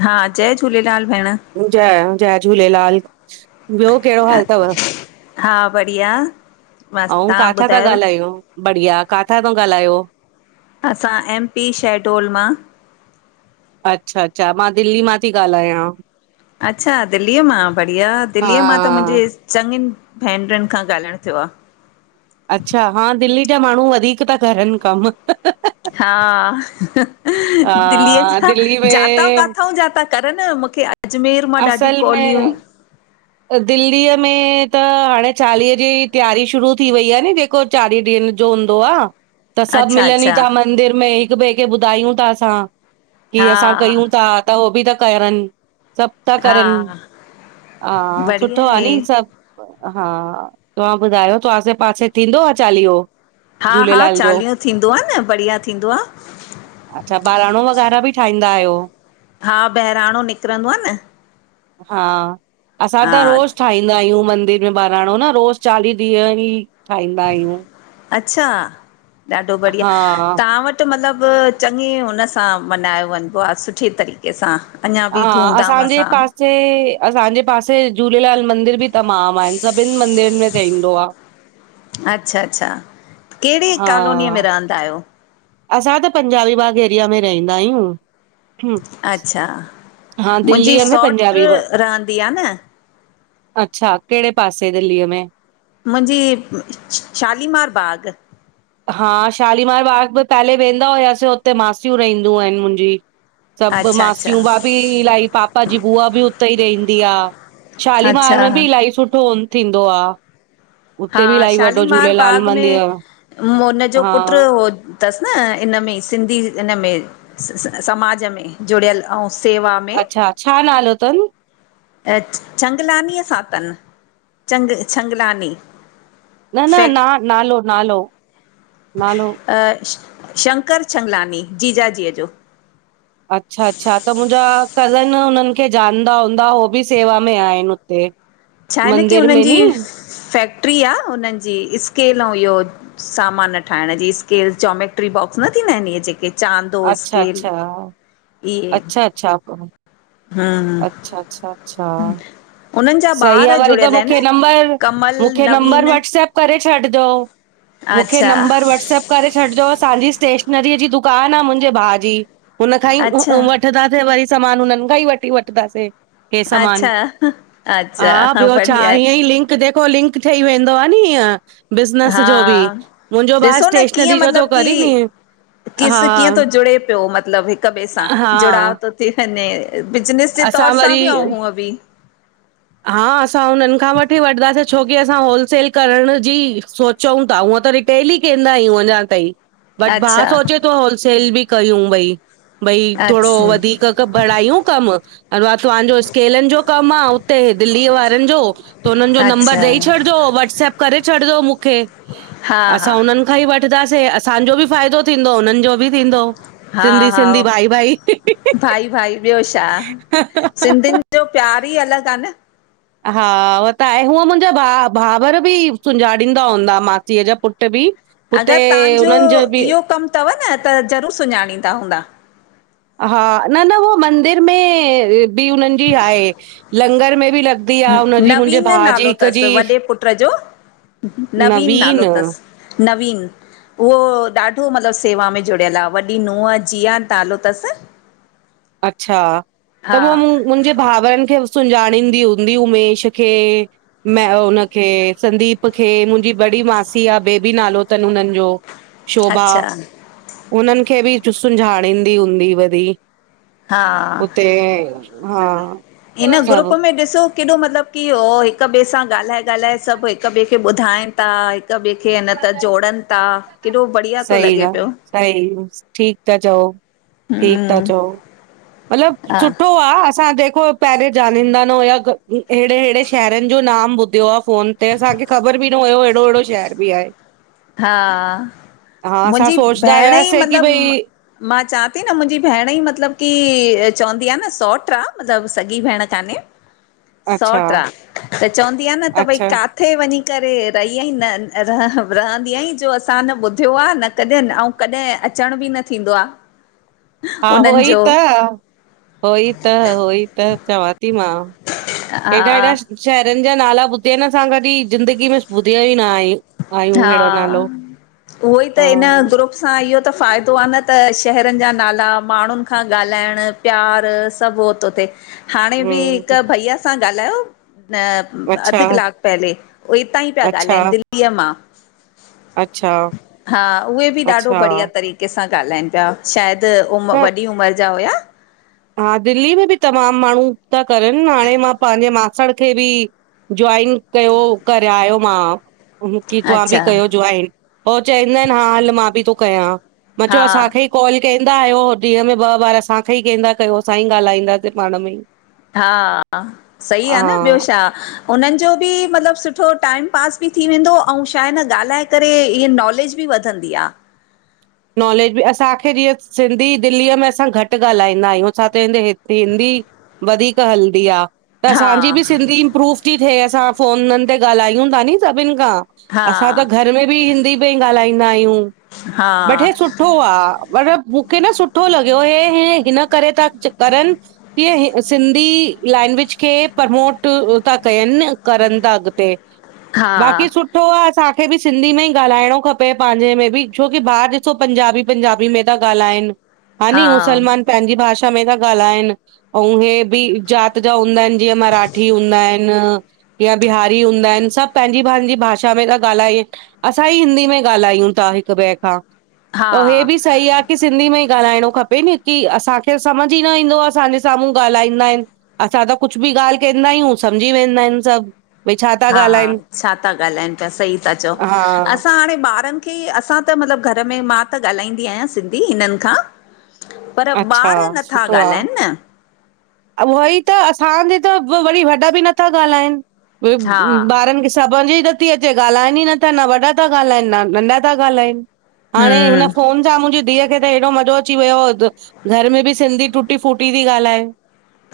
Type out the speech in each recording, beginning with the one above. हा जय झूलेलाल भेण। जय- जय झूलेलाल, ॿियो कहिड़ो हालु तव? हा बढ़िया। बसि अउं तव्हां काथां ता ॿुधायो ॻाल्हायूं, बढ़िया काथां ता ॻाल्हायो? असां एम पी शहडोल मां। अच्छा -अच्छा मां दिल्ली मां ती ॻाल्हायां। अच्छा दिल्लीअ मां बढ़िया हा दिल्लीअ मां त मुंहिंजे चङीनि भेनरुनि खां ॻाल्हाइणु थियो आ। अच्छा हा दिल्ली जा माण्हू वधीक ता करनि कम। हा, दिल्ली हा, जा दिल्ली जातां में काथाऊं जा ता करन मूंखे अजमेर मां ॾाढी असल कॉलियूं में दिल्लीअ में त हाणे चालीहे जी तैयारी शुरू थी वई आ नी जेक को चालीह ॾींहंनि जो हूंदो आ, त सभु अच्छा मिलनि ई अच्छा था मंदिर में हिक ॿिए खे ॿुधायूं था असां। की हा असां कयूं था त हो बि ता करन। सभु ता हा करनि, हा सुठो बढ़िया आ आहे नी सभु हा, तव्हां ॿुधायो तो आसे पासे थींदो आ चालीहो? हा हा, झूलेलाल जो? चालीहो थींदो आ न बढ़िया थींदो आ। अच्छा ॿहिराणो वग़ैरह बि ठाहींदा आहियो? हा बहिराणों निकिरंदो आ न। हा असां त हा रोज़् ‌‌ ठाहींदा आहियूं मंदिर में बहिराणो न रोज़ चालीह ॾींहं ही। अच्छा, ॾाढो बढ़िया हा तहां वटि वटु मतिलबु चङे हुन सां मन्हायो वंञिंबो आ सुठे तरीक़े। के सां अञां बि धूम -धाम सां। जे, असांजे पासे झूलेलाल मंदिर बि तमामु आहिनि सभिनि मंदरनि में ठईंदो आ। अच्छा- अच्छा कहिड़ी हा कॉलोनीअ में रहंदा आहियो? असां त पंजाबी बाग एरिया में रहिंदा आहियूं। अच्छा हा मुंजी दिल्लीअ में पंजाबी सौट्रि बाग रहंदी आ न। अच्छा, केड़े पासे दिल्लीअ में? मुंजी शालीमार बाग। हा शालीमार बाग में पहले वेंदा हुयासीं, हुते मासियूं रहंदियूं आहिनि मुंहिंजी। सभु अच्छा अच्छा मासियूं भाभी इलाही, पापा जी बुआ बि उतेई रहिंदी आ। शालीमार अच्छा में बि इलाही सुठो थींदो आ। हा उते बि इल्हाई वड्डो झूलेलाल मंदिर आ। म हुनजो पुट्रु हो अथसि न इन में सिंधी इन में समाज में। जुड़ियल, अंउं सेवा में। अच्छा छा नालो तन? चंगलानीअ सां तनि चंग छंगलानी। न न फैक न नालो- नालो- नालो। अ श शंकर छंगलानी जीजाजीअ जो। अच्छा- अच्छा त मुंजा कज़न हुननि खे जानदा हूंदा हो बि सेवा में आहिन हुत ते छा आहे न की मंदिर हुननि में नी। जी फैक्ट्री आ उन्हनि जी स्केल अंउं इह्यो सामान ठाहिंण जी, स्केल जोमेट्री बॉक्स न थींदा हिनि इह्ये जेके। चांदो, अच्छा स्केल। अच्छा इहे अच्छा- अच्छा -अच्छा- हम्म अच्छा -अच्छा। उन्हनि जा सही आ ॿार वरी त जुड़ियल मुखे आहिनि नंबर, कमल मुखे नंबर नवीन व्हाट्सप्प करे छडि जो मुखे अच्छा नंबर व्हटसप्प। करे छॾिजो, असांजी स्टेशनरीअ जी दुकानु आ मुंजे भाउ जी हुनखांई वठ अच्छा - - वठिदासे वरी सामान हुनन खांई वठी वठिदासे - - अच्छा हा - - हा अच्छा ॿियो छा, हिअंई लिंक जेको लिंक ठही वेंदो आ नी हीअं। बिज़नेस हा जो बि, मुंजो भाउ ॾिसो न कीअं स्टेशनरी जो तो मतिलब करी नी की - - किस कीअं तो जुड़े पियो मतिलब हिक ॿिए सां हा जुड़ाव तो - - थी वंञें, बिजिनेस जे तौर असां सां वरी बि अंउं हुंअ बि - - हा असां हुनन खां वठी वठिदासीं छोकी असां होलसेल करण जी सोच - - चऊं ता हूअं त रिटेल ई केंदा आहियूं अञां ताईं बट भा अच्छा सोचे तो होलसेल बि कयूं ॿई। भई थोडो अच्छा वधीक क बणायूं कमु अ व तव्हांजो स्केलनि जो कमु आ ओ दिल्लीअ वारनि जो, त हुननि जो अच्छा नंम्बरु ॾेई छॾजो वाट्सप करे छॾिजो मूंखे। हा हा असां उननि खां ई वठंदासीं असांजो बि फ़ाइदो थींदो उननि जो बि थींदो। हा सिंधी हा सिंधी भाई भाई भाई भाई ॿियो छा। सिंधिनि जो प्यार ई अलॻि आ न। हा उह त आहे हूअ मुंहिंजा भा भावर बि सुञाणींदा हूंदा मासीअ जा पुट बि - - अगर तहांजो इहो कमु तव न त ज़रूरु सुञाणींदा हूंदा। हा न न उह मंदिर में बि हुननि जी आहे, लंगर में बि ल नवीन नालो तस वॾे पुट जो, नवीन नालो तस। नवीन। उहो ॾाढो मतिलबु सेवा में जुड़ियल आ, वॾी नूंहं जीआ नालो तस अच्छा त मो मूं मुंहिंजे भावरनु खे सुञाणींदी हूंदी उमेश खे म हुनखे संदीप खे मुंहिंजी बड़ी मासी आ ॿेबी नालो तनि हुननि जो शोभा अच्छा हुननि खे बि सुंझाणींदी हूंदी वरी। हा, हुते हा इन ग्रुप सभु में ॾिसो केॾो मतिलबु की हो हिकु ॿेए सां ॻाल्हाए ॻाल्हाए सभु हिकु ॿिए खे ॿुधाइन ता हिकु ॿिए खे न त जोड़न ता केॾो बढ़िया तो लॻे पियो। सई हूस ठीकु ता चओ। ठीक था हूं चओ मतिलबु सुठो आ असां ॼेको पहिरे जानींदा न हुया अहिड़े अहिड़े शहरनु जो नाम ॿुधियो आ फोनु ते असांखे ख़बर बि न हुयो अहिड़ो अहिड़ो शहर बि आहे। हा हा असां मुंहिंजी सोचदा भेण ई हुआसीं की मतिलबु भई मां चां ती न मुंहिंजी भेण ई मतिलबु की चवंदी आ न सौट आ मतिलबु सॻी भेण कान्हे - - - [inaudible] सौट आ त चवंदी आ न त भई अच्छा का थे वञी करे रही आई न रह रहंदी आहीं जो असां न ॿुधियो आ न कॾहिं अऊं कॾहिं अचणु बि न थींदो आ। - - - [inaudible] हा हो उन्हनि ई जो त, हो ई त, हो ई त चवां ती मां। हा एॾा एॾा शहरनु जा नाला ॿुधिया आहिन असां कॾी ज़िंदगी में ॿुधियो ई न आय हा उहो ई त हा हिन ग्रुप असां इहो त फ़ाइदो आ न त शहरन जा नाला माण्हुन खां ॻाल्हाइणु प्यार सभु हो तो थे हाणे बि हम्म हिकु भईया सां ॻाल्हायो न अच्छा, अधु कलाकु पहले, उ हितां ई पिया अच्छा, ॻाल्हाइन दिल्ली दिल्लीअ मां, अच्छा, हा उहे बि ॾाढो बढ़िया अच्छा, तरी कंहिंसां ॻाल्हाइनि पिया, शायदि उमिर त वॾी उमिरि जा हुया। हा दिल्ली में बि तमामु माण्हू, ता करनि हाणे मां पांजे मासण खे बि जॉइन कयो करयायो मां की तव्हां बि अच्छा कयो जोइन पो चवंदा आहिन हा हल मां बि थो कयां। मां हा चयो असांखे ई कॉल कंदा आयो ॾींहं में ॿ बार असांखे ई कदा कयो असां ई ॻाल्हाईंदासीं पाण में ई। हा हा सही आ न हा। ॿियो छा? हुनन जो बि मतलब सुठो टाइम पास बि थी वेंदो ऐं छा आहे न ॻाल्हाए करे इअ नॉलेज बि वधंदी आ। नॉलेज बि असांखे जीअं सिंधी दिल्लीअ में असां घट ॻाल्हाईंदा आहियूं छा त हिन हि हिंदी वधीक हलदी आ। त हा असांजी बि सिंधी इम्प्रूव थी थिए असां फ़ोनन ते ॻाल्हायूं था नी सभिन खां। हा असां त घर में बि हिंदी में ई ॻाल्हाईंदा आहियूं। हा बटे सुठो आ, पर मुखे न सुठो लॻयो हे हिन करे था करन कीअं सिंधी लैंग्वेज खे प्रमोट था कयन करन था अॻते। बाक़ी हा सुठो आ, असांखे बि सिंधी में ई ॻाल्हाइणो खपे पांजे में बि छो बाहर ॾिसो पंजाबी-पंजाबी में था ॻाल्हाइन हा मुसलमान पंहिंजी भाषा में था ॻाल्हाइन। आऊं हे बि जात जा हूंदा आहिन जीअं मराठी हूंदा आहिन। यां बिहारी हूंदा आहिन सभ पंहिंजी पंहिंजी भाषा में था ॻाल्हाइन। असां ई हिंदी में ॻाल्हायूं था हिक ॿिए खां त हे हा बि सही आ की सिंधी में ई ॻाल्हाइणो खपे नी की असांखे सम्झ ई न ईंदो आ, असांजे साम्हूं ॻाल्हाईंदा आहिन। असां त कुछ बि ॻाल्ह कंदा आहियूं सम्झी वेंदा आहिन सभ। हा छा था ॻाल्हाइन पया सही था चओ हा असां हाणे ॿारन की असां त मतलब घर में मां त ॻाल्हाईंदी आहियां सिंधी हिनन खां पर अच्छा ॿार नथा ॻाल्हाइन न उहई त असांजे त वरी वॾा बि नथा ॻाल्हाइन। ई हा ॿारन खे स ई त अचे ॻालाइन ही न था न वडा त ॻालाइन न नंढा था ॻालाइन हाणे हिन हम्म फो छा मुंहिंजी धीउ खे त हेॾो मज़ो अची वियो घर में बि सिंधी टुटी फूटी थी ॻाल्हाए।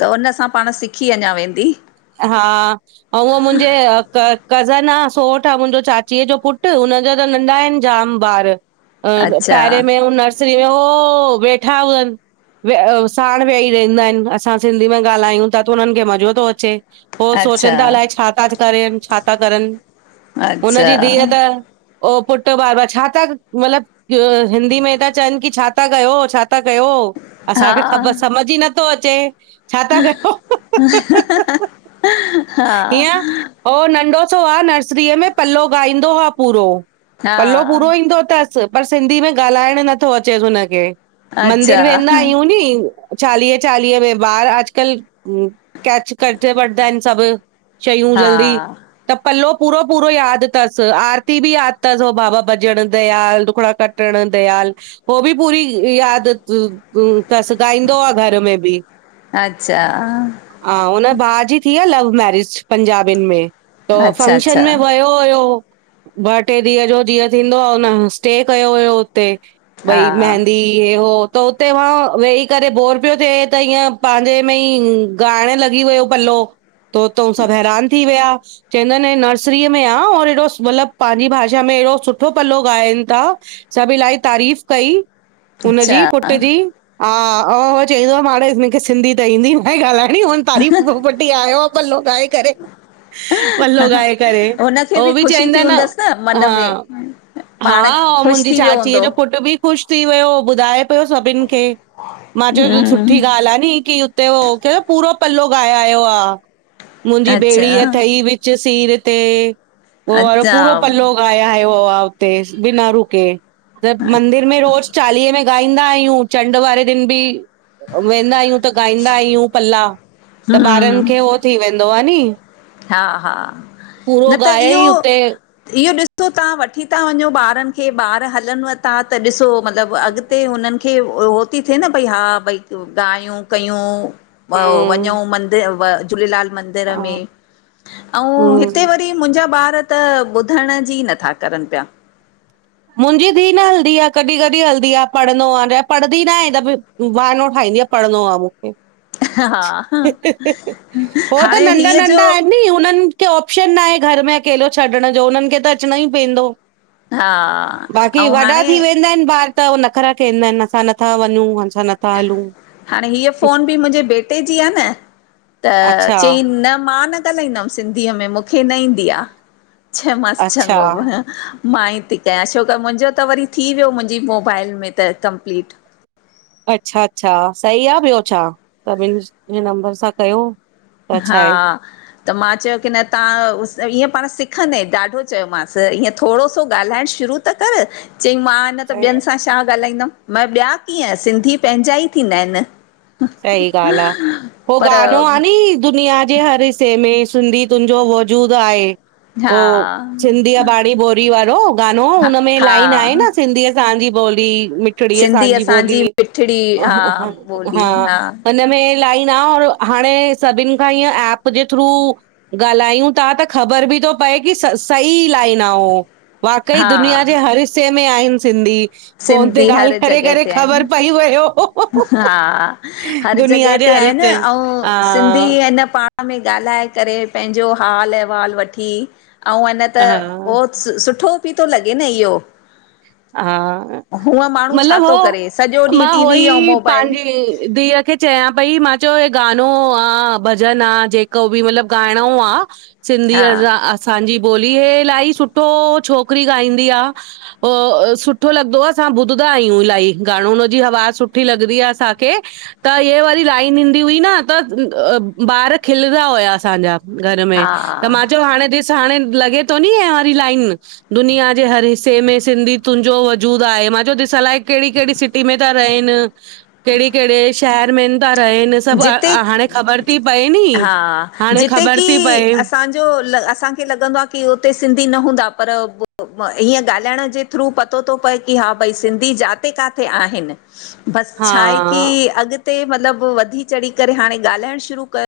त उनसां पाण सिखी अञा वेंदी। हा अउ हो मुंजे अ कर कज़न आहे सोठ आ मुंजो चाचीअ जो पुट हुनजा त नंढा आहिन जाम ॿार। अ अच्छा पहिरे में उ नर्स वेठा हुजन साण वेयाी रहंदा आहिन असां सिंधी में ॻाल्हायूं था त हुनन खे मज़ो थो अचे ओ अच्छा सोचन था अलाए छा था करे छा था करन हुन अच्छा जी धीअ त ओ पुट ॿार बार छा था मतलब हिंदी में था चवन कि छा था कयो छा था कयो? हा असांखे ख़बर सम्झ ई नथो अचे। छा था कयो हिन ओ नंढो सो आ नर्सरीअ में पल्लव गाईंदो आ पूरो हा पल्लव पूरो ईंदो थस। पर सिंधी में ॻाल्हाइण नथो अचेस हुनखे अच्छा मंदिर वेंदा आयूं नी। चालीहे चालीहे में ॿार अॼकल्ह कैच करे वठंदा आहिन सभ शयूं हा जल्दी। त पलो पूरो पूरो याद थस आरती बि याद थस हो बाबा बजण दयाल दुखड़ा कट प्ण दयाल हो बि पूरी याद तस ॻाईंदो आ घर में बि। अच्छा हा, हुनजे भाउ जी थी आ लव मैरिज पंजाबीन में। त अच्छा फंक्शन अच्छा में वयो हुयो। ॿ टे ॾींहं जो जीअं थींदो आह।, हुन स्टे कयो हुयो हुते। हा भई मेहदी, इ हो त हुते वेही करे बोर पियो थिए त ईअं पांजे में ई ॻाइण लॻी वियो पल्लो, त सभु हैरान थी विया। चवंदा आहिन नर्सरीअ में आ और एड़ो मतलबु पंहिंजी भाषा में एड़ो सुठो पल्लो ॻाइनि था सभु इलाही तारीफ़ कई। अच्छा हुनजी पुट जी हा हा उह चईंदो आ, माड़े मूंखे सिंधी त ईंदी न आहे ॻाल्हाइणी, हुन तारीफ़ वटी आयो आहे पल्लो ॻाए करे। पल्लो गाए करे, हुनखे उह बि ख़ुशी थी चंइंदा न हूंदसि मन हां में पाण हा, अंउ ख़ुशि मुंजी थी वियो चाचीअ हूंदो जो पुटु बि ख़ुश थी वियो, ॿुधाए पियो सभिन खे, मां चयो हम्म सुठी ॻाल्हि आ। कि उते हो क पूरो पल्लो ॻाए आयो आ, मुंहिंजी अच्छा ॿेड़ी अथई व च सीर ते, उहो वारो अच्छा पूरो पल्लो आया ह हुते बिना रुके त हम्म मंदिर में रोज चालीहे में गाई इंदा आहियूं, चंड वारे दिन बि वेंदा आहियूं। त ॻाईंदा आहियूं पल्ला त ॿारनि खे उहो थी वेंदो आ नी। हा- हा, पूरो न त ॻाए इयो ई हुते इहो ॾिसो तहां वठी था वंञो ॿारनि खे, ॿार हलन था त ॾिसो मतिलबु अॻिते हुनन खे उहो थी थिए न भई हा भई ॻायूं कयूं। अ वंञू हम्म मंद झूलेलाल मंदिर हा में। अंउ हिते हम्म वरी मुंहिंजा ॿार त ॿुधण जी नथा करन पिया। मुंजी धीउ न हलदी आहे, कॾि कॾि हलदी आहे, पढ़ंनो आहे यां पढ़दी न आहे त बहानो ठाहींदी आ पढ़नो आ मूंखे। हा हो त हाणे नंढा हीअ जो नंढा आहिन नी, हुनन के ऑप्शन ना आहे घर में अकेलो छॾण जो, उन्हनि खे त अचणो ई पइंदो। हा बाक़ी ऐं वॾा थी हाणे वेंदा आहिन ॿार त उ नखरा कंदा आहिन, असां नथा वञूं, असां नथा हलूं। हाणे हीअ फोन बि मुंहिंजे बेटे जी आ न, त अच्छा चई न मां न न ॻालदमि सिंधीअ में, मूंखे न ईंदी आ, चयोमांस अच्छा चङो मां ई थी कयां छोकि मुंहिंजो त वरी थी वियो मुंहिंजी मोबाइल में त कंप्लीट। अच्छा- अच्छा, सही आ, ॿियो छा सभिन जे नंबर सां कयो। त छा हा आहे त मां चयो कि न तहां ईअं पाण सिखंदे, ॾाढो चयोमांसि ईअं। थोङो सो ॻाल्हाइण शुरू त कर, चंई मां मां न, त ॿियनि सां छा ॻाल्हाईंदमि, मां चयो ॿिया कीअं, सिंधी पंहिंजा ई थींदा आहिन। सही ॻाल आ, हो गानो आ नी, दुुनिया जे हर हिस्से में सिंधी तुंहिंजो वजूदु आहें। हो हा सिंधी बाणी बोरी वारो गानो, हा हुनमें लाइन आहें हा न सिंधीअ सांजी बोली, मिठड़ी सिंधी असांजी बोली, मिठड़ी हा ॿोली हां। हा हिननमें लाइन आ और हाणे सभिन खां इंअ एप जे थ्रू ॻाल्हायूं था त ख़बर बि थो पए कि सही लाइन आ उहो। वाकई हा दुनिया जे हर हिस्से में आहिन सिंधी। फोन ते सिंधी ॻाल्हि हर करे जॻह करे ते ख़बर आहिन। पई वियो हां हर दुनिया जॻहे जे ते हर आहिनि हिस्से हा अऊं सिंधी ऐन पाण में ॻाल्हाए करे पंहिंजो हालु अहिवालु वठी अऊं अञा त हा ओ सुठो भी तो लॻे न इहो। हा हूअं माण्हू छा मतिलब थो हो करे सॼो ॾींहुं मां हो टीवी ऐं ई मोबाइल पांजी धीअ खे चयां पई मां चओ हे गानो आ भॼन आ जेको बि मतिलबु गाइणो आ सिंधी हा असांजी ॿोली हे इलाही सुठो छोकिरी ॻाईंदी आ। हो ओ सुठो लगदो असां ॿुधदा आहियूं इलाही, गानो उन जी अवाज़ सुठी लगदी आ असां खे। त इए वरी लाइन ईंदी हुई न, त ॿार खिलदा हुया असां जा। घर में हा त मां चयो हाणे ॾिस हाणे लगे तो न हे वारी लाइन, दुनिया जे हर हिसे में सिंधी तुंहिंजो वजूद आहे। मां चयो ॾिस अलाए कहिड़ी कहिड़ी सिटी में था रहिनि। कहिड़े -कहिड़े शहर में इन। ता रहिन सभु जिते हाणे ख़बर थी पए नी, हाणे ख़बर थी पए त जो असांखे लॻंदो आ की हुते सिंधी न हूंदा पर हीअं ॻाल्हाइण जे थ्रू पतो थो पए की हा भई सिंधी जाते काथे आहिन। बसि छा आहे हा की अॻिते मतलबु वधी चढ़ी करे हाणे ॻाल्हाइण शुरू करु।